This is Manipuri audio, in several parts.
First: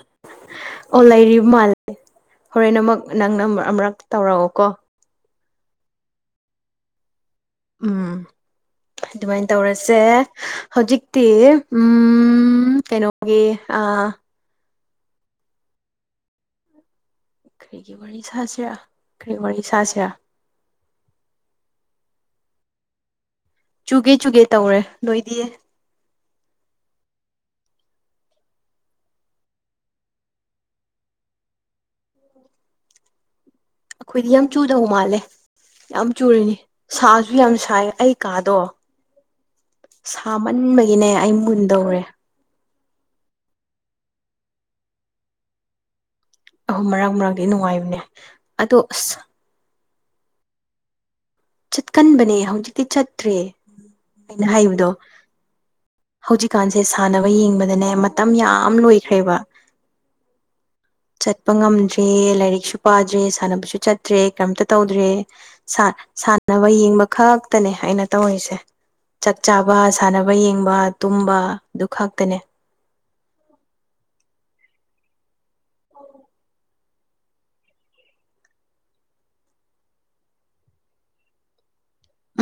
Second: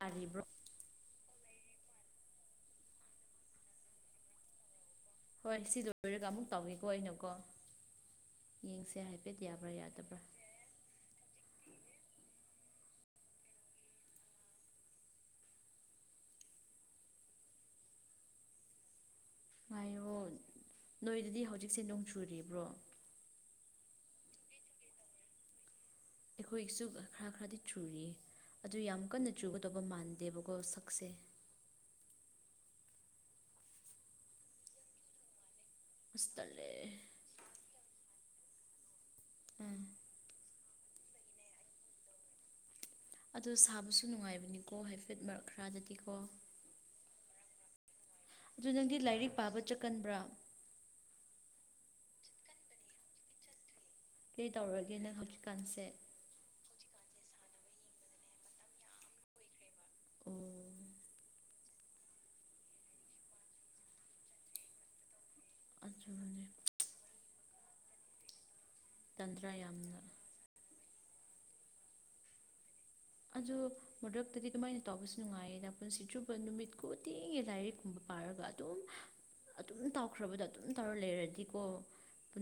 ꯌꯥꯔꯤꯕ꯭ꯔꯣ ꯑꯣꯂꯥꯏꯔꯤ ꯃꯥꯜ ꯍꯣꯔꯦꯟ ꯅꯃꯛ ꯅꯪꯅ ꯑꯃꯨꯨꯔꯛ ꯇꯧꯔꯛꯑꯣ ꯀꯣ ꯍꯣꯏ ꯁꯤꯗ ꯂꯣꯏꯔꯒ ꯑꯃꯨꯛ ꯇꯧꯏꯦꯀꯣ ꯑꯩꯅꯀꯣ ꯎꯝ ꯌꯦꯡꯁꯦ ꯍꯥꯏꯐꯦꯠ ꯑꯗꯨꯃꯥꯏꯅ ꯌꯥꯕ꯭ꯔꯥ ꯇꯧꯔꯁꯦ ꯌꯥꯗꯕ꯭ꯔꯥ ꯍꯧꯖꯤꯛꯇꯤ ꯎꯝ ꯀꯩꯅꯣꯒꯤ ꯑ ꯑꯩꯔꯤꯒꯤ ꯋꯥꯔꯤ ꯁꯥꯁꯤꯔꯥ ꯀꯔꯤ ꯋꯥꯔꯤ ꯁꯥꯁꯤꯔꯥ ꯅꯣꯏꯗꯨꯗꯤ ꯍꯧꯖꯤꯛꯁꯦ ꯅꯣꯡ ꯆꯨꯔꯤꯕ꯭ꯔꯣ ꯆꯨꯒꯦ ꯆꯨꯒꯦ ꯇꯧꯔꯦ ꯂꯣꯏꯗꯤꯌꯦ ꯑꯩꯈꯣꯏꯁꯨ ꯈꯔ ꯈꯔꯗꯤ ꯆꯨꯔꯤꯌꯦ ꯑꯗꯨ ꯌꯥꯝ ꯀꯟꯅ ꯆꯨꯒꯗꯧꯕ ꯃꯥꯟꯗꯦꯕꯀꯣ ꯁꯛꯁꯦ ꯎ ꯑꯩꯈꯣꯏꯗꯤ ꯌꯥꯝ ꯆꯨꯗꯧ ꯃꯥꯜꯂꯦ ꯌꯥꯝ ꯑꯁ ꯆꯨꯔꯤꯅꯤ ꯇꯜꯂꯦ ꯁꯥꯁꯨ ꯌꯥꯝ ꯁꯥꯏ ꯑꯩ ꯀꯥꯗꯣ ꯎꯝ ꯁꯥꯃꯟꯕꯒꯤꯅꯦ ꯑꯩ ꯃꯨꯟꯗꯧꯔꯦ ꯑꯗꯨꯗ ꯁꯥꯕꯁꯨ ꯅꯨꯡꯉꯥꯏꯕꯅꯤꯀꯣ ꯍꯥꯏꯐꯦꯠ ꯃꯔꯛ ꯈꯔꯗꯗꯤꯀꯣ ꯑꯍꯨꯝ ꯃꯔꯥꯡ ꯃꯔꯥꯡꯗꯤ ꯅꯨꯡꯉꯥꯏꯕꯅꯦ ꯑꯗꯨ ꯑꯗꯣ ꯅꯪꯗꯤ ꯑꯁ ꯂꯥꯏꯔꯤꯛ ꯄꯥꯕ ꯆꯠꯀꯟꯕ꯭ꯔꯥ ꯆꯠꯀꯟꯕꯅꯦ ꯍꯧꯖꯤꯛꯇꯤ ꯆꯠꯇ꯭ꯔꯦ ꯑꯩꯅ ꯀꯔꯤ ꯍꯥꯏꯕꯗꯣ ꯇꯧꯔꯒꯦ ꯅꯪ ꯍꯧꯖꯤꯛꯀꯥꯟꯁꯦ ꯍꯧꯖꯤꯛꯀꯥꯟꯁꯦ ꯁꯥꯟꯅꯕ ꯌꯦꯡꯕꯗꯅꯦ ꯃꯇꯝ ꯌꯥꯝ ꯂꯣꯏꯈ꯭ꯔꯦꯕ ꯑꯣ ꯆꯠꯄ ꯉꯝꯗ꯭ꯔꯦ ꯂꯥꯏꯔꯤꯛꯁꯨ ꯄꯥꯗ꯭ꯔꯦ ꯁꯥꯟꯅꯕꯁꯨ ꯆꯠꯇ꯭ꯔꯦ ꯀꯔꯝꯇ ꯇꯧꯗ꯭ꯔꯦ ꯑꯗꯨꯅꯦ ꯁꯥꯟꯅꯕ ꯌꯦꯡꯕ ꯈꯛꯇꯅꯦ ꯑꯩꯅ ꯇꯧꯔꯤꯁꯦ ꯆꯥꯛ ꯇꯟꯗ꯭ꯔꯥ ꯆꯥꯕ ꯌꯥꯝꯅ ꯁꯥꯟꯅꯕ ꯌꯦꯡꯕ ꯇꯨꯝꯕ ꯑꯗꯨ ꯈꯛꯇꯅꯦ ꯑꯗꯣ ꯃꯔꯗꯛꯇꯗꯤ ꯑꯗꯨꯃꯥꯏꯅ ꯇꯧꯕꯁꯨ ꯅꯨꯡꯉꯥꯏꯌꯦꯗ ꯄꯨꯟꯁꯤꯗꯨꯕ ꯅꯨꯃꯤꯠꯀꯨ ꯇꯦꯡꯉꯦ ꯂꯥꯏꯔꯤꯛꯀꯨꯝꯕ ꯄꯥꯏꯔꯒ ꯑꯗꯨꯝ ꯑꯗꯨꯝ ꯇꯧꯈ꯭ꯔꯕꯗꯣ ꯑꯗꯨꯝ ꯇꯧꯔ ꯂꯩꯔꯗꯤꯀꯣ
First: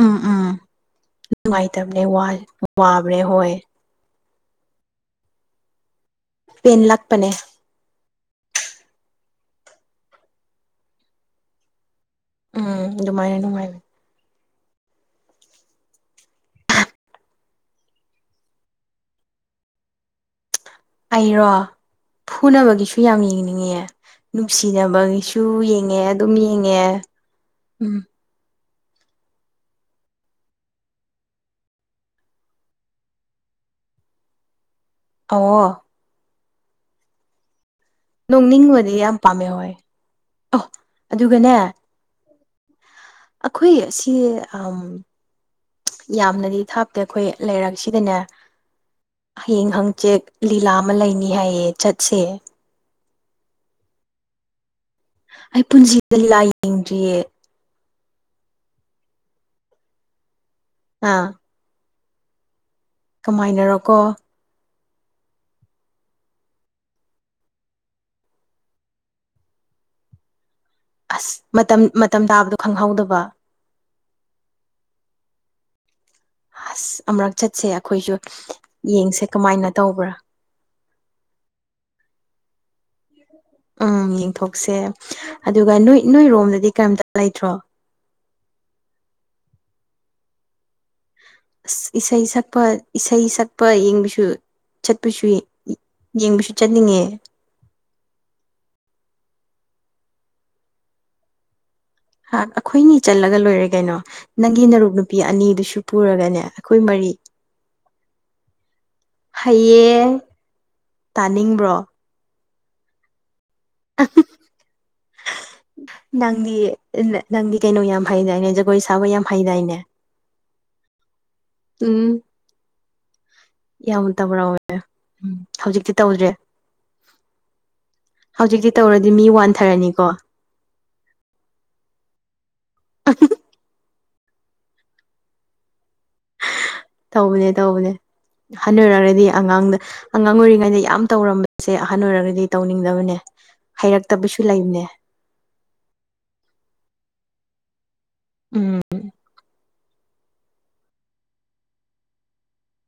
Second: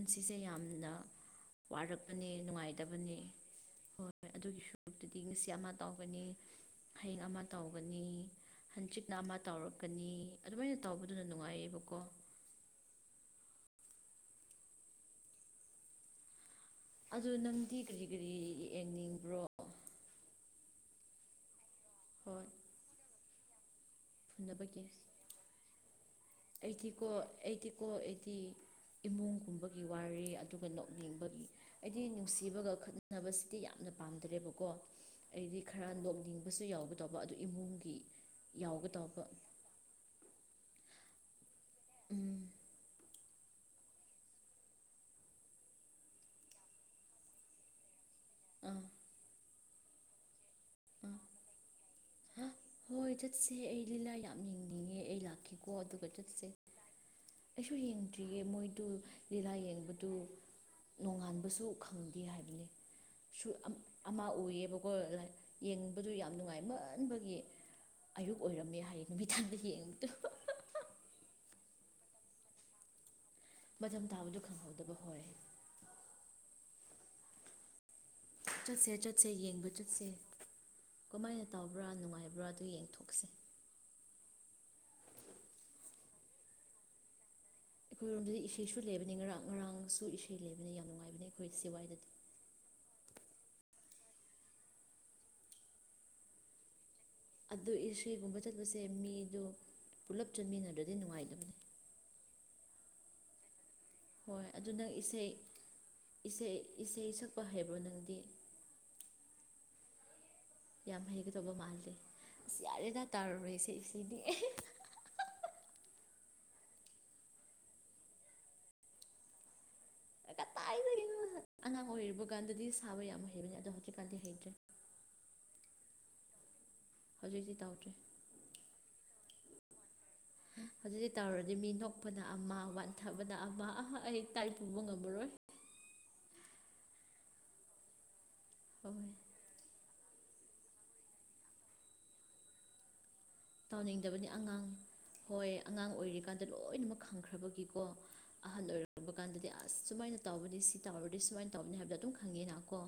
ꯎꯝ ꯎꯝ ꯌꯥꯝꯅ ꯅꯨꯡꯉꯥꯏꯇꯕꯅꯦ ꯋꯥꯔꯛꯄꯅꯦ ꯅꯨꯡꯉꯥꯏꯇꯕꯅꯦ ꯋꯥꯕꯅꯦ ꯍꯣꯏ ꯍꯣꯏ ꯍꯣꯏ ꯑꯗꯨꯒꯤ ꯁꯨꯔꯨꯇꯨꯗꯤ ꯉꯁꯤ ꯑꯃ ꯇꯧꯒꯅꯤ ꯄꯦꯟ ꯍꯌꯦꯡ ꯂꯥꯛꯄꯅꯦ ꯑꯃ ꯇꯧꯒꯅꯤ ꯍꯟꯆꯤꯛꯅ ꯑꯃ ꯇꯧꯔꯛꯀꯅꯤ ꯑꯗꯨꯃꯥꯏꯅ ꯇꯧꯕꯗꯨꯅ ꯅꯨꯡꯉꯥꯏꯌꯦꯕꯀꯣ ꯎꯝ ꯅꯨꯡꯃꯥꯏꯅ ꯅꯨꯡꯉꯥꯏꯔ ꯑꯗꯨ ꯅꯪꯗꯤ ꯀꯔꯤ ꯀꯔꯤ ꯌꯦꯡꯅꯤꯡꯕ꯭ꯔꯣ ꯑꯩꯔꯣ ꯍꯣꯏ ꯐꯨꯅꯕꯒꯤꯁꯨ ꯌꯥꯝ ꯌꯦꯡꯅꯤꯡꯉꯦ ꯅꯨꯡꯁꯤꯅꯕꯒꯤꯁꯨ ꯌꯦꯡꯉꯦ ꯑꯗꯨꯝ ꯌꯦꯡꯉꯦ ꯑꯩꯠꯇꯤ ꯀꯣ ꯑꯩꯠꯇꯤ ꯀꯣ ꯎꯝ ꯑꯩꯠꯇꯤ [unintelligible] ꯏꯃꯨꯡꯒꯨꯝꯕꯒꯤ ꯋꯥꯔꯤꯦ ꯑꯗꯨꯒ ꯅꯣꯛꯅꯤꯡꯕꯒꯤ ꯍꯥꯏꯗꯤ ꯅꯨꯡꯁꯤꯕꯒ ꯈꯠꯅꯕꯁꯤꯗꯤ ꯌꯥꯝꯅ ꯄꯥꯝꯗ꯭ꯔꯦꯕꯀꯣ ꯑꯩꯗꯤ ꯑꯣ ꯈꯔ ꯅꯣꯛꯅꯤꯡꯕꯁꯨ ꯌꯥꯎꯕ ꯇꯧꯕ ꯑꯗꯨ ꯏꯃꯨꯡ ꯅꯣꯡꯅꯤꯡꯕꯗꯤ ꯌꯥꯝ ꯄꯥꯝꯃꯦ ꯍꯣꯏ ꯑꯣ ꯑꯗꯨꯒꯅꯦ ꯎꯝ ꯑꯩꯈꯣꯏ ꯑꯁꯤ ꯌꯥꯝꯅꯗꯤ ꯊꯥꯞꯇꯦ ꯑꯩꯈꯣꯏ ꯂꯩꯔꯛꯁꯤꯗꯅꯦ ꯑꯝ ꯍꯪ ꯍꯪꯆꯦꯛ ꯂꯤꯂꯥ ꯑꯃ ꯂꯩꯅꯤ ꯍꯥꯏꯌꯦ ꯆꯠꯁꯦ ꯍꯥ ꯍꯣꯏ ꯆꯠꯁꯦ ꯑꯩ ꯂꯤꯂꯥ ꯌꯥꯝ ꯌꯦꯡꯅꯤꯡꯉꯦ ꯑꯩ ꯂꯥꯛꯀꯦꯀꯣ ꯑꯗꯨꯒ ꯄꯨꯟꯁꯤꯗ ꯂꯤꯂꯥ ꯆꯠꯁꯦ ꯌꯦꯡꯗ꯭ꯔꯤꯌꯦ ꯑꯩꯁꯨꯏ ꯗ꯭ꯔꯤꯌꯦ ꯃꯣꯏꯗꯨ ꯂꯤꯂꯥ ꯌꯦꯡꯕꯗꯨ ꯑꯥ ꯅꯣꯡꯉꯥꯟꯕꯁꯨ ꯈꯪꯗꯦ ꯍꯥꯏꯕꯅꯤ ꯁ ꯀꯃꯥꯏꯅꯔꯣꯀꯣ ꯑꯃꯥ ꯎꯌꯦꯕꯀꯣ ꯌꯦꯡꯕꯗꯨ ꯌꯥꯝ ꯅꯨꯡꯉꯥꯏ ꯈꯟꯕꯒꯤ ꯑꯌꯨꯛ ꯑꯣꯏꯔꯝꯃꯦ ꯍꯥꯏꯌꯦ ꯅꯨꯃꯤꯗꯥꯡꯗ ꯌꯦꯡꯕꯗꯣ ꯑꯁ ꯃꯇꯝ ꯃꯇꯝ ꯇꯥꯕꯗꯣ ꯈꯪꯍꯧꯗꯕ ꯃꯇꯝ ꯊꯥꯕꯗ ꯈꯪꯍꯧꯗꯕ ꯍꯣꯏ ꯍꯁ ꯑꯃꯔꯛ ꯆꯠꯁꯦ ꯑꯩꯈꯣꯏꯁꯨ ꯆꯠꯁꯦ ꯌꯦꯡꯁꯦ ꯆꯠꯁꯦ ꯌꯦꯡꯕ ꯀꯃꯥꯏꯅ ꯆꯠꯁꯦ ꯇꯧꯕ꯭ꯔꯥ ꯀꯃꯥꯏꯅ ꯇꯕ꯭ꯔꯥ ꯅꯨꯡꯉꯥꯏꯕ꯭ꯔꯥ ꯑꯗꯨ ꯌꯦꯡꯊꯣꯛꯁꯦ ꯎꯝ ꯌꯦꯡꯊꯣꯛꯁꯦ ꯑꯗꯨꯒ ꯅꯣꯏ ꯅꯣꯏꯔꯣꯝꯗꯗꯤ ꯀꯔꯤꯝꯇ ꯂꯩꯇ꯭ꯔꯣ ꯑꯩꯈꯣꯏꯔꯣꯝꯗꯗꯤ ꯏꯁꯩꯁꯨ ꯂꯩꯕꯅꯤ ꯉꯔꯥꯡ ꯉꯔꯥꯡꯁꯨ ꯏꯁꯩ ꯂꯩꯕ ꯑ ꯏꯁꯩ ꯁꯛꯄ ꯏꯁꯩ ꯁꯛꯄ ꯌꯦꯡꯕꯁꯨ ꯆꯠꯄꯁꯨ ꯌꯦꯡꯕꯁꯨ ꯆꯠꯅꯤꯡꯉꯦ ꯑꯗꯨ ꯏꯁꯩꯒꯨꯝꯕ ꯆꯠꯄꯁꯦ ꯃꯤꯗ ꯄꯨꯂꯞ ꯆꯟꯃꯤꯟꯅꯗ꯭ꯔꯗꯤ ꯅꯨꯡꯉꯥꯏꯗꯕꯅꯦ ꯍꯥ ꯑꯩꯈꯣꯏꯅꯤ ꯆꯜꯂꯒ ꯂꯣꯏꯔꯦ ꯀꯩꯅꯣ ꯍꯣꯏ ꯅꯪꯒꯤ ꯑꯗꯨ ꯅꯔꯨꯞ ꯅꯪ ꯅꯨꯄꯤ ꯏꯁꯩ ꯑꯅꯤꯗꯨꯁꯨ ꯄꯨꯔꯒꯅꯦ ꯏꯁꯩ ꯑꯩꯈꯣꯏ ꯃꯔꯤ ꯏꯁꯩ ꯁꯛꯄ ꯍꯩꯕ꯭ꯔꯣ ꯅꯪꯗꯤ ꯍꯩꯌꯦ ꯌꯥꯝ ꯍꯩꯒꯗꯧꯕ ꯃꯥꯜꯂꯦ ꯑꯁ ꯌꯥꯔꯦꯗ ꯇꯥꯔꯥꯔꯦꯏ ꯏꯁꯩ ꯁꯤꯗꯤ ꯅꯪꯗꯤ ꯅꯪꯗꯤ ꯀꯩꯅꯣ ꯌꯥꯝ ꯍꯩꯗꯥꯏꯅꯦ ꯖꯒꯣꯏ ꯁꯥꯕ ꯌꯥꯝ ꯍꯩꯗꯥꯏꯅꯦ [inaudible] ꯀꯗꯥꯏꯗꯒꯤꯅꯣ ꯑꯉꯥꯡ ꯎꯝ ꯑꯣꯏꯔꯤꯕ ꯀꯥꯟꯗꯗꯤ ꯁꯥꯕ ꯌꯥꯝ ꯍꯩꯕꯅꯦ ꯑꯗꯣ ꯌꯥꯝ ꯍꯧꯖꯤꯛꯀꯥꯟꯗꯤ ꯍꯩꯇ꯭ꯔꯦ ꯇꯧꯔꯝꯃꯦ ꯎꯝ ꯍꯧꯖꯤꯛꯇꯤ ꯇꯧꯗ꯭ꯔꯦ ꯍꯧꯖꯤꯛꯇꯤ ꯇꯧꯗ꯭ꯔꯦ ꯍꯧꯖꯤꯛꯇꯤ ꯇꯧꯔꯗꯤ ꯃꯤ ꯋꯥꯟꯊꯔꯅꯤꯀꯣ ꯍꯧꯖꯤꯛ ꯍꯧꯖꯤꯛ ꯇꯧꯔꯗꯤ ꯃꯤ ꯅꯣꯛꯄꯗ ꯑꯃ ꯋꯥꯟꯊꯕꯗ ꯑꯃ ꯑꯩ ꯇꯥꯔꯤ ꯄꯨꯕ ꯉꯝꯃꯥꯔꯣꯣꯏ ꯇꯧꯕꯅꯦ ꯇꯧꯕꯅꯦ ꯍꯣꯏ ꯍꯟꯅꯨꯔꯛꯒꯗꯤ ꯑꯉꯥꯡꯗ ꯑꯉꯥꯡ ꯑꯣꯏꯔꯤꯉꯩꯗ ꯌꯥꯝ ꯇꯧꯔꯝꯕꯁꯦ ꯑꯍꯟ ꯑꯣꯏꯔꯒꯗꯤ ꯇꯧꯅꯤꯡꯗꯕꯅꯦ ꯇꯥꯎꯅꯤꯡꯗꯕꯅꯤ ꯍꯩꯔꯛꯇꯕꯁꯨ ꯑꯉꯥꯡ ꯂꯩꯕꯅꯦ ꯍꯣꯏ ꯑꯉꯥꯡ ꯑꯣꯏꯔꯤꯀꯥꯟꯗ ꯂꯣꯏꯅꯃꯛ ꯈꯪꯈ꯭ꯔꯕꯒꯤꯀꯣ ꯑꯍꯜ ꯎꯝ ꯑꯣꯏꯔꯛꯕ ꯀꯥꯟꯗꯗꯤ ꯑꯁ ꯁꯨꯃꯥꯏꯅ ꯇꯧꯕꯅꯤ ꯁꯤ ꯇꯧꯔꯗꯤ ꯁꯨꯃꯥꯏꯅ ꯇꯧꯕꯅꯤ ꯍꯥꯏꯕꯗꯣ ꯑꯗꯨꯝ ꯈꯪꯉꯦꯅ ꯀꯣ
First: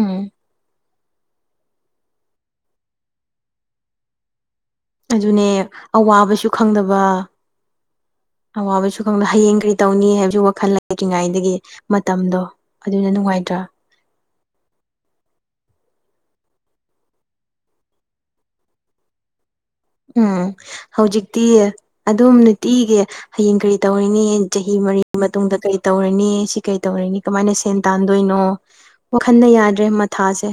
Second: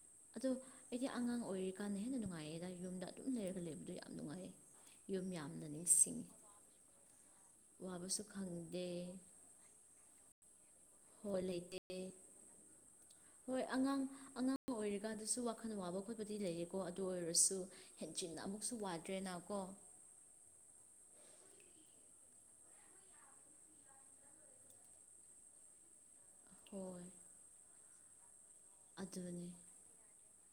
ꯎꯝ ꯑꯗꯣ ꯑꯩꯗꯤ ꯑꯉꯥꯡ ꯑꯣꯏꯔꯤꯀꯥꯟꯗ ꯍꯦꯟꯅ ꯅꯨꯡꯉꯥꯏꯌꯦꯗ ꯌꯨꯝꯗ ꯑꯗꯨꯝ ꯂꯩꯔꯒ ꯂꯩꯕꯗꯣ ꯌꯥꯝ ꯅꯨꯡꯉꯥꯏꯌꯦ ꯌꯨꯝ ꯑꯗꯨꯅꯦ ꯌꯥꯝꯅ ꯅꯤꯡꯁꯤꯡꯉꯤ ꯑꯋꯥꯕꯁꯨ ꯈꯪꯗꯕ ꯋꯥꯕꯁꯨ ꯈꯪꯗꯦ ꯑꯋꯥꯕꯁꯨ ꯈꯪꯗ ꯍꯌꯦꯡ ꯀꯔꯤ ꯇꯧꯅꯤ ꯍꯥꯏꯕꯁꯨ ꯋꯥꯈꯜ ꯍꯣꯜ ꯀꯤꯉꯥꯏꯗꯒꯤ ꯂꯩꯇꯦ ꯃꯇꯝꯗꯣ ꯑꯗꯨꯅ ꯅꯨꯡꯉꯥꯏꯇ꯭ꯔꯥ ꯍꯣꯏ ꯑꯉꯥꯡ ꯑꯉꯥꯡ ꯑꯃ ꯑꯣꯏꯔꯤꯀꯥꯟꯗꯁꯨ ꯋꯥꯈꯜ ꯋꯥꯕ ꯈꯣꯠꯄꯗꯤ ꯂꯩꯌꯦꯀꯣ ꯑꯗꯨ ꯑꯣꯏꯔꯁꯨ ꯍꯦꯟꯖꯤꯟꯅ ꯑꯃꯨꯛꯁꯨ ꯋꯥꯗ꯭ꯔꯦꯅꯀꯣ ꯎꯝ ꯍꯧꯖꯤꯛꯇꯤ ꯑꯗꯨꯝ ꯅꯨꯡꯇꯤꯒꯤ ꯍꯌꯦꯡ ꯀꯔꯤ ꯇꯧꯔꯤꯅꯤ ꯃꯔꯤ ꯃꯇꯨꯡꯗ ꯀꯔꯤ ꯇꯧꯔꯅꯤ ꯑꯩ ꯁꯤ ꯀꯩ ꯍꯣꯏ ꯇꯧꯔꯤꯅꯤ ꯀꯃꯥꯏꯅ ꯁꯦꯟ ꯇꯥꯟꯗꯣꯏꯅꯣ ꯋꯥꯈꯟꯗ ꯌꯥꯗ꯭ꯔꯦ ꯃꯊꯥꯁꯦ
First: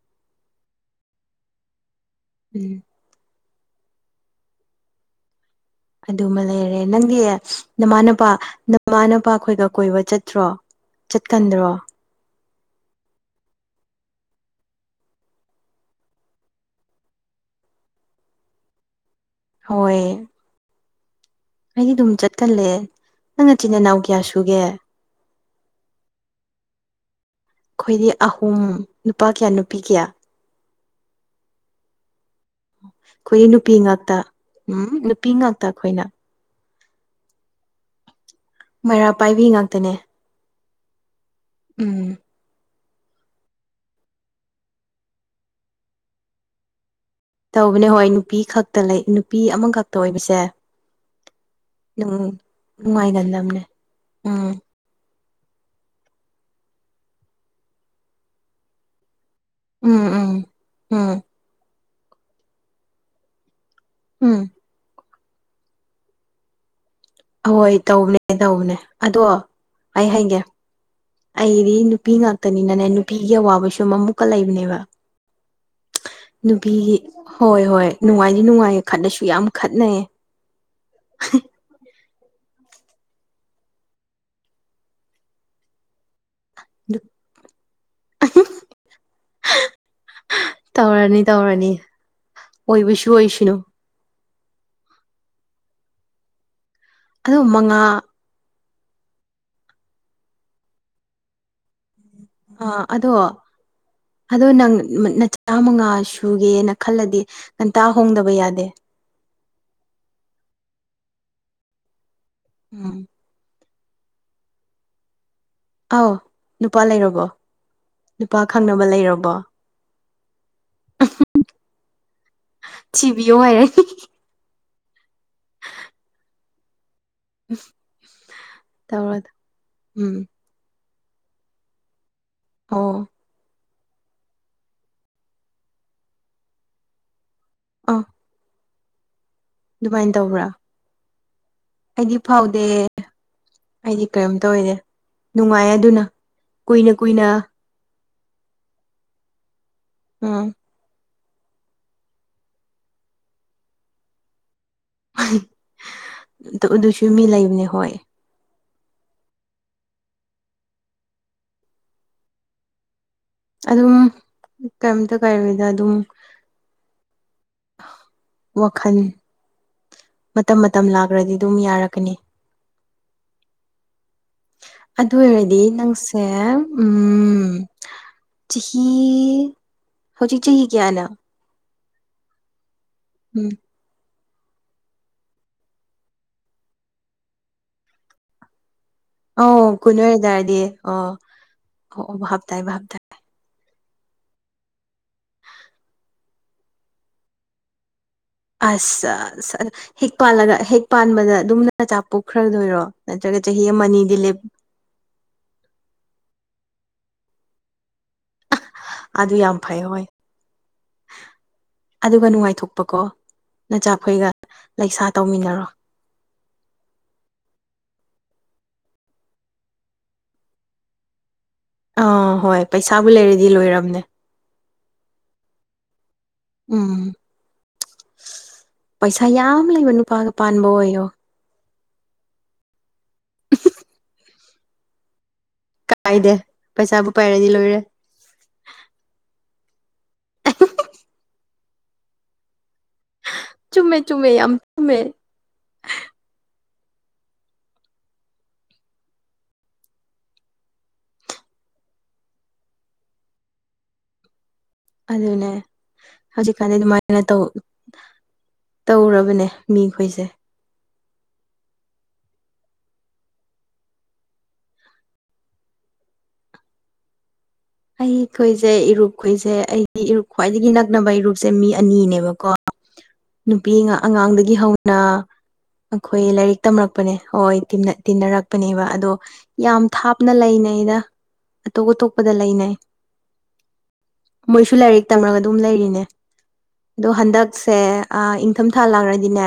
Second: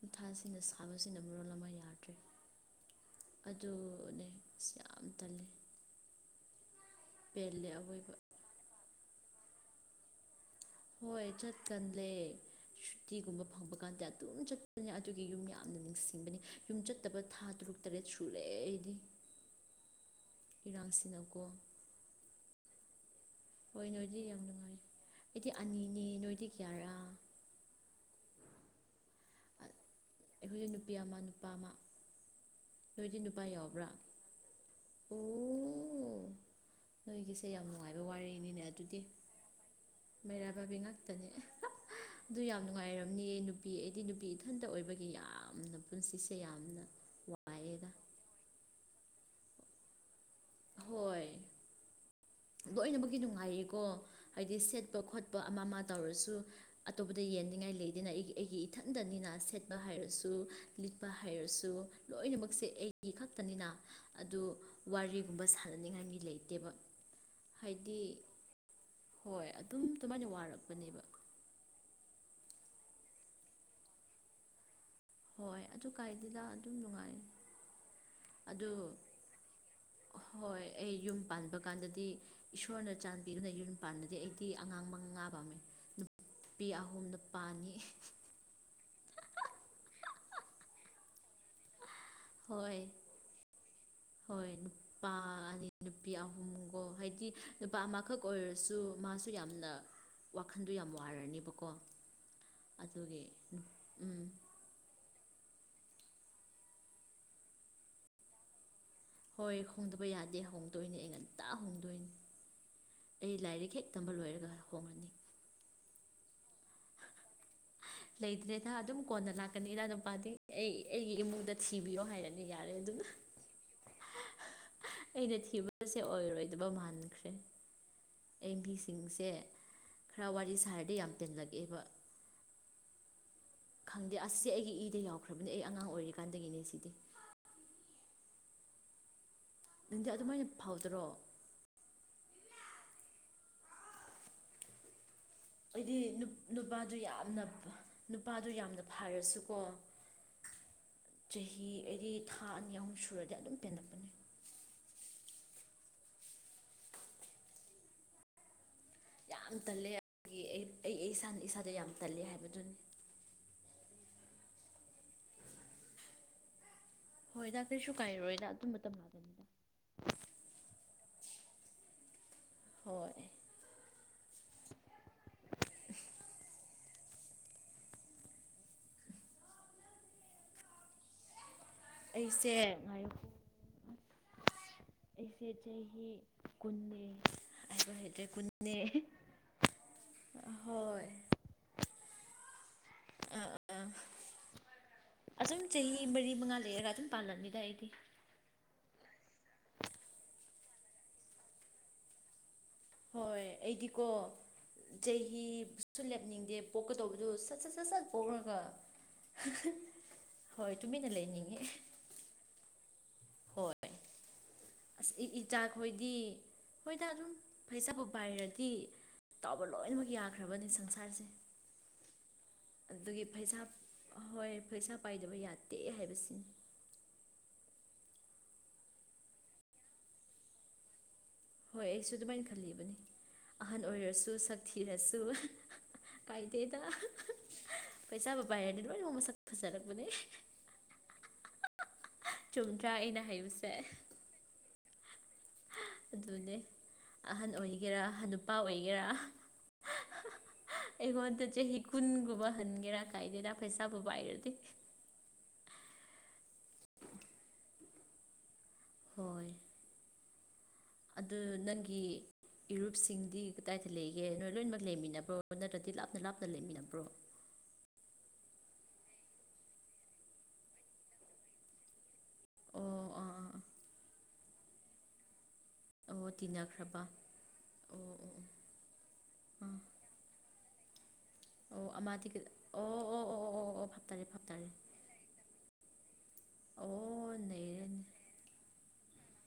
ꯃꯥꯊꯥꯁꯤꯅ ꯁꯥꯕꯁꯤꯅ ꯃꯔꯣꯜ ꯑꯃ ꯌꯥꯗ꯭ꯔꯦ ꯎꯝ ꯑꯗꯨꯅꯦ ꯌꯥꯝ ꯇꯜꯂꯦ ꯑꯗꯨꯃ ꯂꯩꯔꯦ ꯅꯪꯗꯤ ꯄꯦꯜꯂꯦ ꯑꯋꯣꯏꯕ ꯅꯃꯥꯅꯄꯥ ꯅꯃꯥꯅꯄꯥ ꯈꯣꯏꯒ ꯀꯣꯏꯕ ꯆꯠꯇ꯭ꯔꯣ ꯍꯣꯏ ꯆꯠꯀꯟꯗ꯭ꯔꯣ ꯆꯠꯀꯟ ꯂꯦ [inaudible] ꯇꯤꯒꯨꯝꯕ ꯐꯪꯕ ꯀꯥꯟꯗ ꯑꯗꯨꯝ ꯆꯠꯄꯅꯦ ꯑꯗꯨꯒꯤ ꯌꯨꯝ ꯌꯥꯝꯅ ꯅꯤꯡꯁꯤꯡꯕꯅꯤ ꯌꯨꯝ ꯆꯠꯇꯕ ꯊꯥ ꯇꯔꯨꯛ ꯇꯔꯦꯠ ꯁꯨꯔꯦ ꯑꯩꯗꯤ ꯍꯣꯏ ꯏꯔꯥꯡꯁꯤꯅꯀꯣ ꯑꯩꯗꯤ ꯑꯗꯨꯝ ꯆꯠꯀꯜꯂꯦ ꯅꯪ ꯏꯆꯤꯟ ꯍꯣꯏ ꯏꯅꯥꯎ ꯅꯣꯏꯗꯤ ꯀꯌꯥ ꯌꯥꯝ ꯁꯨꯒꯦ ꯅꯨꯡꯉꯥꯏ ꯑꯩꯗꯤ ꯑꯅꯤꯅꯦ ꯅꯣꯏꯗꯤ ꯀꯌꯥꯔꯥ ꯑꯩꯈꯣꯏꯗꯤ ꯑꯍꯨꯝ ꯅꯨꯄꯥ ꯀꯌꯥ ꯅꯨꯄꯤ ꯀꯌꯥ ꯑꯩꯈꯣꯏꯗꯤ ꯅꯨꯄꯤ ꯑꯃ ꯅꯨꯄꯥ ꯑꯃ ꯅꯣꯏꯗꯤ ꯅꯨꯄꯥ ꯑꯩꯈꯣꯏꯒꯤ ꯅꯨꯄꯤ ꯌꯥꯎꯕ꯭ꯔꯥ ꯉꯥꯛꯇ ꯎꯝ ꯅꯨꯄꯤ ꯉꯥꯛꯇ ꯑꯩꯈꯣꯏꯅ ꯑꯣ ꯅꯣꯏꯒꯤꯁꯦ ꯌꯥꯝ ꯅꯨꯡꯉꯥꯏꯕ ꯋꯥꯔꯤ ꯃꯩꯔꯥ ꯄꯥꯏꯕꯤ ꯉꯥꯛꯇꯅꯦ ꯃꯩꯔꯥ ꯄꯥꯏꯕꯤ ꯉꯥꯛꯇꯅꯦ ꯎꯝ ꯑꯗꯨ ꯌꯥꯝꯅ ꯅꯨꯡꯉꯥꯏꯔꯝꯅꯤ ꯅꯨꯄꯤ ꯑꯩꯗꯤ ꯅꯨꯄꯤ ꯏꯊꯟꯇ ꯑꯣꯏꯕꯒꯤ ꯌꯥꯝꯅ ꯄꯨꯟꯁꯤꯁꯦ ꯌꯥꯝꯅ ꯇꯧꯕꯅꯦ ꯋꯥꯏꯑꯦꯗ ꯍꯣꯏ ꯅꯨꯄꯤ ꯈꯛꯇ ꯂꯩ ꯅꯨꯄꯤ ꯑꯃꯈꯛꯇ ꯑꯣꯏꯕꯁꯦ ꯍꯣꯏ ꯂꯣꯏꯅꯃꯛꯀꯤ ꯅꯨꯡꯉꯥꯏꯒꯟꯗꯕꯅꯦ ꯅꯨꯡꯉꯥꯏꯌꯦꯀꯣ ꯎꯝ ꯍꯥꯏꯗꯤ ꯁꯦꯠꯄ ꯈꯣꯠꯄ ꯑꯃ ꯑꯃ ꯇꯧꯔꯁꯨ ꯑꯇꯣꯞꯄꯗ ꯌꯦꯟꯅꯤꯡꯉꯥꯏ ꯂꯩꯗꯅ ꯑꯩꯒꯤ ꯑꯩꯒꯤ ꯏꯊꯟꯗꯅꯤꯅ ꯁꯦꯠꯄ ꯎꯝ ꯎꯝ ꯍꯥꯏꯔꯁꯨ ꯂꯤꯠꯄ ꯎꯝ ꯍꯥꯏꯔꯁꯨ ꯂꯣꯏꯅꯃꯛꯁꯦ ꯑꯩꯒꯤ ꯈꯛꯇꯅꯤꯅ ꯎꯝ ꯑꯗꯨ ꯋꯥꯔꯤꯒꯨꯝꯕ ꯁꯥꯟꯅꯅꯤꯡꯉꯥꯏꯒꯤ ꯂꯩꯇꯦꯕ ꯑꯍꯣꯏ ꯍꯥꯏꯗꯤ ꯇꯧꯕꯅꯦ ꯇꯧꯕꯅꯦ ꯑꯗꯣ ꯍꯣꯏ ꯑꯗꯨꯝ ꯑꯩ ꯑꯗꯨꯃꯥꯏꯅ ꯍꯥꯏꯒꯦ ꯋꯥꯔꯛꯄꯅꯦꯕ ꯑꯩꯗꯤ ꯅꯨꯄꯤ ꯉꯥꯛꯇꯅꯤꯅꯅꯦ ꯅꯨꯄꯤꯒꯤ ꯑꯋꯥꯕ ꯁꯨ ꯑꯃꯨꯛꯀ ꯂꯩꯕꯅꯦꯕ ꯍꯣꯏ ꯑꯗꯨ ꯀꯥꯏꯗꯦꯗ ꯑꯗꯨꯝ ꯅꯨꯄꯤꯒꯤ ꯅꯨꯡꯉꯥꯏ ꯍꯣꯏ ꯍꯣꯏ ꯅꯨꯡꯉꯥꯏꯗꯤ ꯑꯗꯨ ꯅꯨꯡꯉꯥꯏꯌꯦ ꯈꯠꯂꯁꯨ ꯌꯥꯝ ꯈꯠꯅꯩꯌꯦ ꯍꯣꯏ ꯑꯩ ꯌꯨꯝ ꯄꯥꯟꯕ ꯀꯥꯟꯗꯗꯤ ꯏꯁꯣꯔꯅ ꯆꯥꯟꯕꯤꯗꯨꯅ ꯌꯨꯝ ꯄꯥꯟꯂꯗꯤ ꯑꯩꯗꯤ ꯑꯉꯥꯡ ꯃꯉꯥ ꯄꯥꯝꯃꯦ ꯅꯨꯄꯤ ꯑꯍꯨꯝ ꯅꯨꯄꯥ ꯑꯅꯤ ꯇꯧꯔꯅꯤ ꯇꯧꯔꯅꯤ ꯍꯣꯏ ꯑꯣꯏꯕꯁꯨ ꯑꯣꯏꯁꯅꯨ ꯍꯣꯏ ꯅꯨꯄꯥ ꯑꯅꯤ ꯅꯨꯄꯤ ꯑꯍꯨꯝꯒꯣ ꯍꯥꯏꯗꯤ ꯑꯗꯣ ꯅꯨꯄꯥ ꯃꯉꯥ ꯑꯃꯈꯛ ꯑꯣꯏꯔ ꯁꯨ ꯃꯥꯁꯨ ꯌꯥꯝꯅ ꯋꯥꯈꯟꯗꯨ ꯌꯥꯝ ꯋꯥꯔꯅꯤꯕꯀꯣ ꯑ ꯑꯗꯣ ꯑꯗꯣ ꯅꯪ ꯆꯥꯃꯉꯥ ꯁꯨꯒꯦꯅ ꯈꯜꯂꯗꯤ ꯉꯟꯇꯥ ꯍꯣꯡꯗꯕ ꯌꯥꯗꯦ ꯍꯣꯏ ꯍꯣꯡꯗꯕ ꯌꯥꯗꯦ ꯍꯣꯡꯗꯣꯏꯅꯤ ꯑꯩ ꯉꯟꯇ ꯍꯣꯡꯗꯣꯏꯅꯤ ꯎꯝ ꯑꯩ ꯂꯥꯏꯔꯤꯛ ꯍꯦꯛ ꯇꯝꯕ ꯂꯣꯏꯔꯒ ꯍꯣꯡꯂꯅꯤ ꯑꯥꯎ ꯅꯨꯄꯥ ꯂꯩꯔꯕꯣ ꯅꯨꯄꯥ ꯂꯩꯇ꯭ꯔꯦꯗ ꯈꯪꯅꯕ ꯑꯗꯨꯝ ꯂꯩꯔꯕꯣ ꯀꯣꯟꯅ ꯂꯥꯛꯀꯅꯤ ꯏꯅꯨꯄꯥꯗꯤ ꯑꯩ ꯑꯩꯒꯤ ꯏꯃꯨꯡꯗ ꯊꯤꯕꯤꯌꯣ ꯍꯥꯏꯔꯅꯤ ꯌꯥꯔꯦ ꯑꯗꯨꯅ ꯊꯤꯕꯤꯌꯣ ꯍꯥꯏꯌꯦ ꯑꯩꯅ ꯊꯤꯕꯁꯦ ꯑꯣꯏꯔꯣꯏꯗꯕ ꯃꯥꯟ ꯑꯩ ꯃꯤꯁꯤꯡꯁꯦ ꯇꯧꯔꯗ ꯎꯝ ꯈꯔ ꯋꯥꯔꯤ ꯁꯥꯔꯗꯤ ꯌꯥꯝ ꯇꯟꯂꯛ ꯑꯦꯕ ꯑꯣ ꯈꯪꯗꯦ ꯑ꯭ꯁ ꯑꯩꯒꯤ ꯏꯗ ꯌꯥꯎꯈ꯭ꯔꯕꯅꯦ ꯑꯩ ꯑꯉꯥꯡ ꯑꯣꯏꯔꯤꯀꯥꯟꯗꯒꯤꯅꯦ ꯁꯤꯗꯤ ꯑꯥ ꯅꯪꯗꯤ ꯑꯗꯨꯃꯥꯏꯅ ꯐꯥꯎꯗ꯭ꯔꯣ ꯑꯩꯗꯤ ꯐꯥꯎꯗꯦ ꯑꯩꯗꯤ ꯀꯔꯤꯝ ꯇꯧꯗꯦ ꯅꯨꯡꯉꯥꯏ ꯑꯩꯗꯤ ꯑꯗꯨꯅ ꯀꯨꯏꯅ ꯅꯨꯄꯥꯗꯨ ꯀꯨꯏꯅ ꯌꯥꯝꯅ ꯅꯨꯄꯥꯗꯨ ꯌꯥꯝꯅ ꯐꯔꯁꯨꯀꯣ ꯑꯝ ꯆꯍꯤ ꯑꯩꯗꯤ ꯊꯥ ꯑꯅꯤ ꯑꯍꯨꯝ ꯁꯨꯔꯗꯤ ꯑꯗꯨꯝ ꯄꯦꯟꯂꯛꯄꯅꯦ ꯑ ꯑꯗꯨꯁꯨ ꯃꯤ ꯂꯩꯕꯅꯦ ꯍꯣꯏ ꯌꯥꯝ ꯇꯜꯂꯦ ꯑꯩ ꯑꯩ ꯑꯩ ꯏꯁꯥꯅ ꯏꯁꯥꯗ ꯌꯥꯝ ꯇꯜꯂꯦ ꯍꯥꯏꯕꯗꯨꯅꯤ ꯑꯗꯨꯝ ꯀꯩꯝꯇ ꯀꯥꯏꯗꯦꯗ ꯑꯗꯨꯝ ꯍꯣꯏꯗꯥ ꯀꯩꯁꯨ ꯀꯥꯏꯔꯣꯏꯗ ꯑꯗꯨꯝ ꯃꯇꯝ ꯋꯥꯈꯜ ꯂꯥꯛ ꯃꯇꯝ ꯃꯇꯝ ꯂꯥꯛꯔꯥꯗꯤ ꯑꯗꯨꯝ ꯌꯥꯔꯛꯀꯅꯤ ꯍꯣꯏ ꯑꯗꯨ ꯑꯣꯏꯔꯗꯤ ꯅꯪꯁꯦ ꯎꯝ ꯆꯍꯤ ꯍꯧꯖꯤꯛ ꯆꯍꯤ ꯀꯌꯥꯅꯣ ꯑꯩꯁꯦ ꯉꯥꯏꯈꯣ ꯎꯝ ꯑꯩꯁꯦ ꯆꯍꯤ ꯀꯨꯟꯅꯦ ꯍꯥꯏꯕ ꯍꯩꯇ꯭ꯔꯦ ꯀꯨꯟꯅꯦ ꯑꯣ ꯀꯨꯟ ꯑꯣꯢꯇꯔꯗꯤ ꯍꯣꯏ ꯑꯣ ꯑꯣ ꯑꯣ ꯚꯞ ꯇꯥꯏ ꯚꯞ ꯇꯥꯏ ꯑꯥ ꯑꯥ [inaudible] ꯑꯁꯨꯝ ꯆꯍꯤ ꯃꯔꯤ ꯃꯉꯥ ꯂꯩꯔꯒ ꯑꯗꯨꯝ ꯄꯥꯜꯂꯝꯃꯤꯗ ꯑꯩꯗꯤ ꯑꯁ ꯑ ꯍꯦꯛ ꯄꯥꯜꯂꯒ ꯍꯦꯛ ꯄꯥꯟꯕꯗ ꯑꯗꯨꯝ ꯅꯆꯥ ꯄꯣꯛꯈ꯭ꯔꯗꯣꯏꯔꯣ ꯅꯠꯇ꯭ꯔꯒ ꯍꯣꯏ ꯆꯍꯤ ꯑꯃ ꯑꯩꯗꯤꯀꯣ ꯑꯅꯤꯗꯤ ꯂꯦꯞ ꯆꯍꯤꯁꯨ ꯂꯦꯞꯅꯤꯡꯗꯦ ꯄꯣꯛꯀ ꯇꯧꯕꯗꯨ ꯁꯠ ꯁꯠ ꯁꯠ ꯁꯠ ꯄꯣꯛꯔꯒ ꯑꯗꯨ ꯌꯥꯝ ꯐꯩ ꯍꯣꯏ ꯍꯣꯏ ꯇꯨꯃꯤꯟꯅ ꯂꯩꯅꯤꯡꯉꯦ ꯑꯗꯨꯒ ꯅꯨꯡꯉꯥꯏꯊꯣꯛꯄꯀꯣ ꯍꯣꯏ ꯅꯆꯥꯈꯣꯏꯒ ꯂꯩꯁꯥ ꯑꯁ ꯏꯆꯥꯥ ꯇꯧꯃꯤꯟꯅꯔꯣ ꯍꯣꯏꯗꯤ ꯍꯣꯏꯗ ꯑꯗꯨꯝ ꯄꯥꯏꯔꯗꯤ ꯇꯥꯎꯕ ꯂꯣꯏꯅꯃꯛ ꯌꯥꯈ꯭ꯔꯕꯅꯤ ꯁꯪꯁꯥꯔꯁꯦ ꯑꯥ ꯍꯣꯏ ꯄꯩꯁꯥꯕꯨ ꯑꯗꯨꯒꯤ ꯂꯩꯔꯗꯤ ꯄꯩꯁꯥ ꯂꯣꯏꯔꯝꯅꯦ ꯍꯣꯏ ꯄꯩꯁꯥ ꯄꯥꯏꯗꯕ ꯌꯥꯗꯦ ꯍꯥꯏꯕꯁꯤꯅꯤ ꯎꯝ ꯄꯩꯁꯥ ꯌꯥꯝ ꯂꯩꯕ ꯅꯨꯄꯥꯗ ꯄꯥꯟꯕ ꯑꯣꯏꯌꯣ ꯍꯣꯏ ꯑꯩꯁꯨ ꯑꯗꯨꯃꯥꯏꯅ ꯈꯜꯂꯤꯕꯅꯤ ꯑꯍꯟ ꯑꯣꯏꯔꯁꯨ ꯁꯛ ꯊꯤꯔꯁꯨ ꯀꯥꯏꯗꯦ ꯀꯥꯏꯗꯦꯗ ꯄꯩꯁꯥꯕꯨ ꯄꯥꯏꯔꯗꯤ ꯂꯣꯏꯔꯦ ꯄꯩꯁꯥꯕꯨ ꯄꯥꯏꯔꯗꯤ ꯂꯣꯏꯃꯛ ꯃꯁꯛ ꯊꯤꯔ ꯐꯖꯔꯛꯄꯅꯦ ꯆꯨꯝꯗ꯭ꯔꯥ ꯑꯩꯅ ꯍꯥꯏꯕꯁꯦ ꯆꯨꯝꯃꯦ ꯆꯨꯝꯃꯦ ꯌꯥꯝ ꯆꯨꯝꯃꯦ ꯑꯗꯨꯅꯦ ꯑꯍꯟ ꯑꯣꯏꯒꯦꯔꯥ ꯍꯥꯅꯨꯄꯥ ꯑꯣꯏꯒꯦꯔꯥ ꯑꯩꯉꯟꯗ ꯆꯍꯤꯦ ꯍ ꯀꯨꯟꯒꯨꯕꯍꯟꯒꯦꯔ ꯈ ꯍꯥꯏꯗꯦ ꯇ ꯐꯩꯁꯕꯨ ꯍꯥꯏꯥꯏꯔꯗꯤ ꯑꯗꯨꯅꯦ ꯍꯧꯖꯤꯛꯀꯥꯟꯗꯤ ꯑꯗꯨꯃꯥꯏꯅ ꯇꯧ ꯇꯧꯔꯕꯅꯦ ꯍꯣꯏ ꯃꯤꯈꯣꯏꯁꯦ ꯑꯗꯨ ꯅꯪꯒꯤ ꯏꯔꯨꯞꯁꯤꯡꯗꯤ ꯀꯗꯥꯏꯗ ꯂꯩꯒꯦ ꯅꯣꯏ ꯂꯣꯏꯅꯃꯛ ꯂꯩꯃꯤꯟꯅꯕ꯭ꯔꯣ ꯅꯠꯇ꯭ꯔꯗꯤ ꯂꯥꯞꯅ ꯂꯥꯞꯅ ꯂꯩꯃꯤꯟꯅꯕ꯭ꯔꯣ ꯑꯩꯈꯣꯏꯁꯦ ꯏꯔꯨꯞꯈꯣꯏꯁꯦ ꯑꯩꯒꯤ ꯏꯔꯨꯞ ꯈ꯭ꯋꯥꯏꯗꯒꯤ ꯅꯛꯅꯕ ꯏꯔꯨꯞꯁꯦ ꯃꯤ ꯑꯅꯤꯅꯦꯕꯀꯣ ꯑꯣ ꯑꯥ ꯑꯥ ꯅꯨꯄꯤ ꯑꯉꯥꯡꯗꯒꯤ ꯍꯧꯅ ꯑꯥ ꯑꯩꯈꯣꯏ ꯑꯣ ꯂꯥꯏꯔꯤꯛ ꯇꯤꯟꯅꯈ꯭ꯔꯕ ꯇꯝꯔꯛꯄꯅꯦ ꯍꯣꯏ ꯑꯣ ꯑꯣ ꯇꯤꯟꯅꯔꯛꯄꯅꯦꯕ ꯑꯗꯣ ꯑꯥ ꯌꯥꯝ ꯊꯥꯞꯅ ꯂꯩꯅꯩ ꯑꯇꯣꯞ ꯑꯣ ꯑꯃꯗꯤ ꯑꯇꯣꯞꯄꯗ ꯂꯩꯅꯩ ꯑꯣ ꯑꯣ ꯑꯣ ꯑꯣ ꯑꯣ ꯑꯣ ꯐꯞꯇꯥꯔꯦ ꯐꯞꯇꯥꯔꯦ ꯃꯣꯏꯁꯨ ꯂꯥꯏꯔꯤꯛ ꯇꯝꯔꯒ ꯑꯗꯨꯝ ꯂꯩꯔꯤꯅꯦ ꯑꯗꯣ ꯑꯣ ꯍꯟꯗꯛꯁꯦ ꯅꯩꯔꯦꯅꯦ ꯏꯪꯊꯝꯊꯥ ꯂꯥꯡꯗꯤꯅꯦ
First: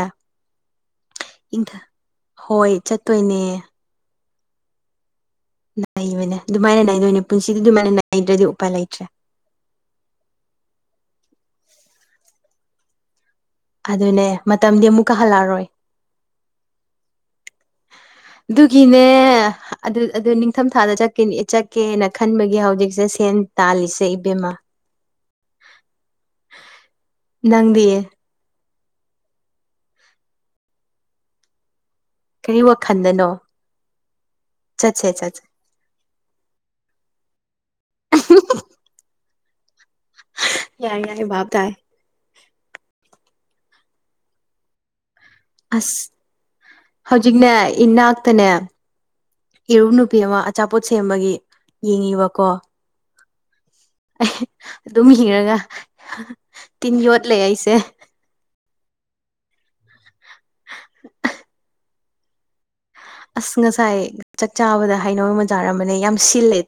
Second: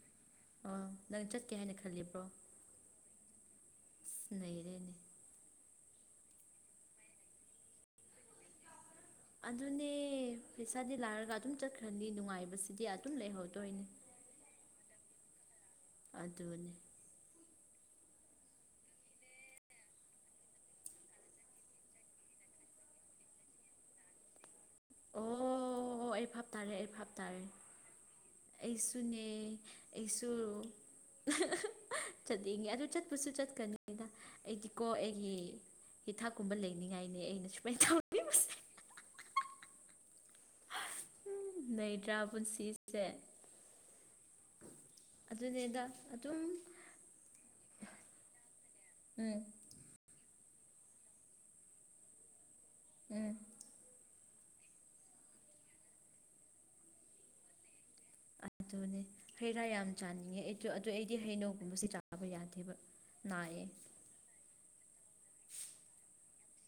ꯑꯥ ꯅꯪ ꯆꯠꯀꯦ ꯍꯥꯏꯅ ꯈꯜꯂꯤꯕ꯭ꯔꯣ ꯍꯣꯏ ꯆꯠꯇꯣꯏꯅꯦ [inaudible] ꯅꯩꯔꯦꯅꯤ ꯅꯩꯕꯅꯦ ꯑꯗꯨꯃꯥꯏꯅ ꯅꯩꯗꯣꯏꯅꯦ ꯄꯨꯟꯁꯤꯗꯤ ꯑꯗꯨꯃꯥꯏꯅ ꯅꯥꯏꯗ꯭ꯔꯗꯤ ꯎꯄꯥꯏ ꯂꯩꯇ꯭ꯔꯦ ꯑꯗꯨꯅꯦ ꯄꯩꯁꯥꯗꯤ ꯂꯥꯏꯔꯒ ꯑꯗꯨꯝ ꯆꯠꯈ꯭ꯔꯅꯤ ꯅꯨꯡꯉꯥꯏꯕꯁꯤꯗꯤ ꯑꯗꯨꯝ ꯂꯩꯍꯧꯅꯤ ꯑꯗꯨꯅꯦ ꯃꯇꯝꯗꯤ ꯑꯃꯨꯛꯀ ꯍꯜꯂꯛꯑꯔꯣꯏ ꯑꯗꯨꯅꯦ [inaudible] ꯑꯗꯨꯒꯤꯅꯦ ꯑꯗꯨ ꯑꯗꯨ ꯅꯤꯡꯊꯝ ꯊꯥꯗ ꯆꯠꯀꯦꯅ ꯈꯟꯕꯒꯤ ꯍꯧꯖꯤꯛꯁꯦ ꯁꯦꯜ ꯇꯥꯂꯤꯁꯦ ꯏꯕꯦꯝꯃ ꯑꯣ ꯑꯩ ꯐꯥꯞ ꯇꯥꯔꯦ ꯑꯩ ꯐꯥꯞ ꯇꯔꯦ ꯅꯪꯗꯤ ꯑꯩꯁꯨꯅꯦ ꯑꯩꯁꯨ ꯀꯔꯤ ꯆꯠꯅꯤꯡꯉꯦ ꯑꯗꯨ ꯋꯥꯈꯟꯗꯅꯣ ꯆꯠꯄꯁꯨ ꯆꯠꯀꯅꯤꯗ ꯑꯩꯗꯤꯀꯣ ꯆꯠꯁꯦ ꯑꯩꯒꯤ ꯆꯠꯁꯦ ꯍꯤꯊꯥꯛꯀꯨꯝꯕꯥ ꯂꯩꯇꯔꯤꯉꯥꯏꯅꯦ ꯑꯩꯅ ꯁꯨꯃꯥꯏꯅ ꯇꯧꯔꯤꯁꯦ꯫ ꯌꯥꯏ ꯌꯥꯏ ꯚꯥꯞ ꯇꯥꯏ ꯅꯩꯗ꯭ꯔꯥ ꯄꯨꯟꯁꯤꯁꯦ ꯑꯗꯨꯅꯦꯗ ꯑꯁ ꯑꯗꯨꯝ ꯍꯧꯖꯤꯛꯅꯦ ꯏꯅꯥꯛꯇꯅꯦ ꯎꯝ ꯏꯔꯨꯞ ꯅꯨꯄꯤ ꯑꯃ ꯑꯆꯥꯄꯣꯠ ꯁꯦꯝꯕꯒꯤ ꯌꯦꯡꯉꯤꯕꯀꯣ ꯎꯝ ꯑꯩ ꯑꯗꯨꯝ ꯍꯤꯔꯒ ꯇꯤꯟ ꯌꯣꯠꯂꯦ ꯑꯩꯁꯦ ꯑꯗꯨꯅꯦ ꯍꯩ ꯔꯥ ꯌꯥꯝ ꯆꯥꯅꯤꯡꯉꯦ ꯑꯩꯁꯨ ꯑꯗꯨ ꯑꯩꯗꯤ ꯍꯩꯅꯧꯒꯨꯝꯕꯁꯦ ꯆꯥꯕ ꯌꯥꯗꯦꯕ ꯑꯁ ꯅꯥꯏꯌꯦ ꯉꯁꯥꯏ ꯆꯥꯛ ꯆꯥꯕꯗ ꯍꯩꯅꯥꯎ ꯑꯃ ꯆꯥꯔꯝꯕꯅꯦ ꯌꯥꯝ ꯁꯤꯜꯂꯦ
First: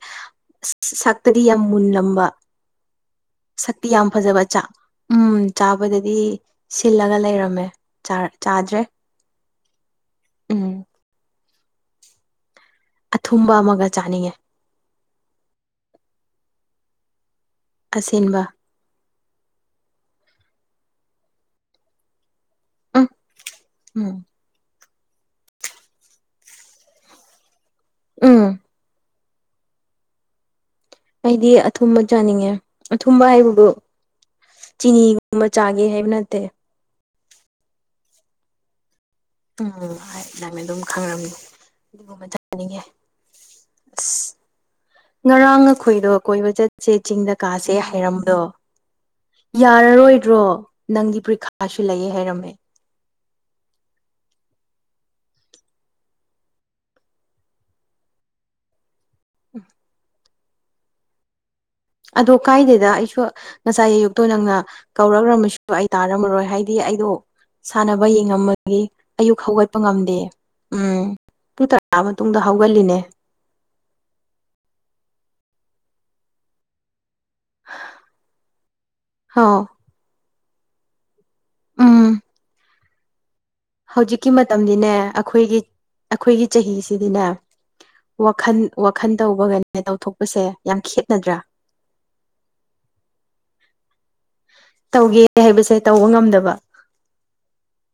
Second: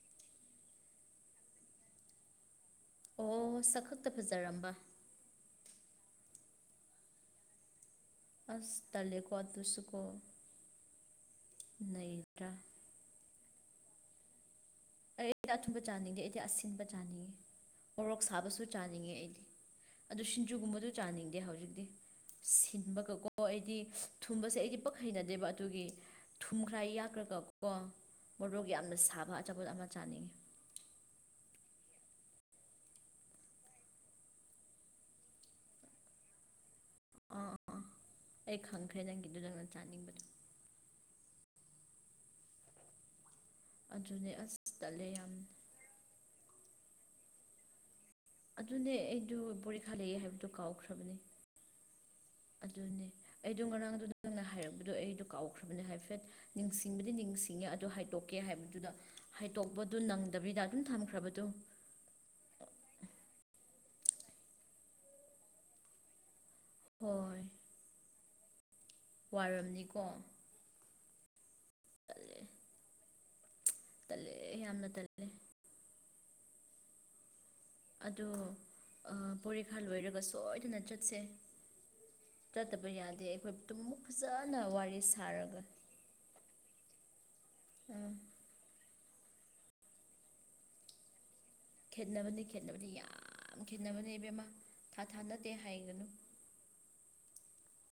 ꯁꯥꯛꯇꯗꯤ ꯌꯥꯝ ꯃꯨꯟꯅꯅꯝꯕ ꯑꯣ ꯁꯛꯇꯤ ꯌꯥꯝ ꯁꯛꯈꯛꯇ ꯐꯖꯕ ꯆꯥꯛ ꯐꯖꯔꯝꯕ ꯎꯝ ꯆꯥꯕꯗꯗꯤ ꯁꯤꯜꯂꯒ ꯂꯩꯔꯝꯃꯦ ꯑꯁ ꯆꯥꯗ꯭ꯔꯦ ꯇꯥꯜꯂꯦꯀꯣ ꯑꯗꯨꯁꯨꯀꯣ ꯎꯝ ꯅꯩꯗꯔꯥ ꯑꯊꯨꯝꯕ ꯑꯃꯒ ꯆꯥꯅꯤꯡꯉꯦ ꯑꯩ ꯑꯩꯗꯤ ꯑꯆꯨꯝꯕ ꯆꯥꯅꯤꯡꯗꯦ ꯑꯩꯗꯤ ꯑꯁꯤꯟꯕ ꯆꯥꯅꯤꯡꯌꯦ ꯑꯣꯣꯔꯣꯛ ꯑꯁꯤꯟꯕ ꯁꯥꯕꯁꯨ ꯆꯥꯅꯤꯡꯉꯦ ꯑꯩꯗꯤ ꯑꯗꯨ ꯁꯤꯡꯖꯨꯒꯨꯝꯕꯗꯨ ꯆꯥꯅꯤꯡꯗꯦ ꯍꯧꯖꯤꯛꯇꯤ ꯎꯝ ꯁꯤꯟꯕꯒꯀꯣ ꯑꯩꯗꯤ ꯎꯝ ꯊꯨꯝꯕꯁꯦ ꯑꯩꯗꯤ ꯄꯄ ꯍꯩꯅꯗꯦꯕ ꯑꯗꯨꯒꯤ ꯊꯨꯝꯈ꯭ꯔꯥꯏ ꯌꯥꯛꯈ꯭ꯔꯒ ꯀꯣ ꯎꯝ ꯃꯣꯔꯣꯛ ꯌꯥꯝꯅ ꯁꯥꯕ ꯆꯄꯣꯠ ꯑꯃ ꯆꯥꯅꯤꯡꯉꯤ ꯑꯩꯗꯤ ꯑꯊꯨꯝꯕ ꯆꯥꯅꯤꯡꯉꯦ ꯑꯊꯨꯝꯕ ꯍꯥꯏꯕꯕꯨ ꯆꯤꯅꯤꯒꯨꯝꯕ ꯆꯥꯒꯦ ꯍꯥꯏꯕ ꯅꯠꯇꯦ ꯑ ꯑꯦ ꯍꯪꯀ ꯎꯝ ꯅꯪꯅ ꯑꯗꯨꯝ ꯈꯪꯔꯝꯅꯤ ꯑꯗꯨꯒꯨꯝꯕ ꯊꯅꯤꯡꯉꯦ ꯑꯗꯨꯅꯦ ꯑꯁ ꯆꯠꯂꯦ ꯌꯥꯝ ꯉꯔꯥꯡ ꯑꯩꯈꯣꯏꯗꯣ ꯀꯣꯏꯕ ꯆꯠꯁꯦ ꯆꯤꯡꯗ ꯀꯥꯁꯦ ꯍꯥꯏꯔꯝꯕ ꯑꯗꯨꯅꯦ ꯑꯩꯗꯨ ꯄꯕꯣꯔꯤꯈꯥ ꯂꯩꯌꯦ ꯍꯥꯏꯕꯗꯣ ꯀꯥꯎꯈ꯭ꯔꯥꯕꯅꯦ ꯅꯪꯒꯤ ꯄꯔꯤꯈꯥꯁꯨ ꯂꯩꯌꯦ ꯍꯥꯏꯔꯝꯃꯦ ꯑꯗꯨꯅꯦ ꯑꯩꯗꯣ ꯉꯔꯥꯡꯗꯨ ꯅꯪꯅ ꯍꯥꯏꯔꯛꯄꯗꯣ ꯑꯩꯗꯣ ꯀꯥꯎꯈ꯭ꯔꯕꯅꯦ ꯍꯥꯏꯐꯦꯠ ꯅꯤꯡꯁꯤꯡꯕꯗꯤ ꯅꯤꯡꯁꯤꯡꯉꯦ ꯑꯗꯣ ꯍꯥꯏꯗꯣꯛꯀꯦ ꯍꯥꯏꯕꯗꯨꯗ ꯍꯩꯇꯣꯛꯄꯗꯨ ꯅꯪꯗꯕꯤꯗ ꯑꯗꯨꯝ ꯊꯝꯈ꯭ꯔꯕꯗꯨꯣ ꯑꯗꯣ ꯀꯥꯏꯗꯦꯗ ꯑꯩꯁꯨ ꯉꯁꯥꯏ ꯑꯌꯨꯛꯇꯣ ꯅꯪꯅ ꯀꯧꯔꯈ꯭ꯔꯃꯁꯨ ꯑꯩ ꯇꯥꯔꯝꯃꯔꯣꯏ ꯍꯥꯏ ꯗꯤ ꯑꯩꯗꯣ ꯍꯣꯏ ꯁꯥꯟꯅꯕ ꯌꯦꯡꯉꯝꯃꯒꯤ ꯑꯌꯨꯛ ꯍꯧꯒꯠꯄ ꯋꯥꯔꯝꯅꯤꯀꯣ ꯉꯝꯗꯦ ꯎꯝ ꯄꯨꯡ ꯇꯔꯥ ꯇꯜꯂꯦ ꯃꯇꯨꯡꯗ ꯍꯧꯒꯠꯂꯤꯅꯦ ꯇꯜꯂꯦ ꯌꯥꯝꯅ ꯇꯜꯂꯦ ꯑꯗꯣ ꯍꯥꯎ ꯄꯣꯔꯤꯈꯥ ꯂꯣꯏꯔꯒ ꯁꯣꯏꯗꯅ ꯆꯠꯁꯦ ꯎꯝ ꯠꯇꯕ ꯌꯥꯗꯦ ꯑꯩꯈꯣꯏ ꯇꯨꯝꯃꯨꯛ ꯍꯧꯖꯤꯛꯀꯤ ꯐꯖꯅ ꯃꯇꯝꯗꯤꯅꯦ ꯋꯥꯔꯤ ꯑꯩꯈꯣꯏꯒꯤ ꯁꯥꯔꯒ ꯑꯩꯈꯣꯏꯒꯤ ꯆꯍꯤꯁꯤꯗꯤꯅꯦ ꯎꯝ ꯋꯥꯈꯜ ꯋꯥꯈꯜ ꯇꯧꯕꯒꯅꯦ ꯇꯧꯊꯣꯛꯄꯁꯦ ꯌꯥꯝ ꯈꯦꯅꯗ꯭ꯔꯥ ꯈꯦꯠꯅꯕꯅꯤ ꯈꯦꯠꯅꯕꯅꯤ ꯌꯥꯝ ꯈꯦꯠꯅꯕꯅꯤ ꯏꯕꯦꯝꯃ ꯊꯥ ꯊꯥ ꯇꯧꯒꯦ ꯅꯠꯇꯦ ꯍꯥꯏꯕꯁꯦ ꯇꯧꯕ ꯍꯥꯏꯒꯅꯨ ꯉꯝꯗꯕ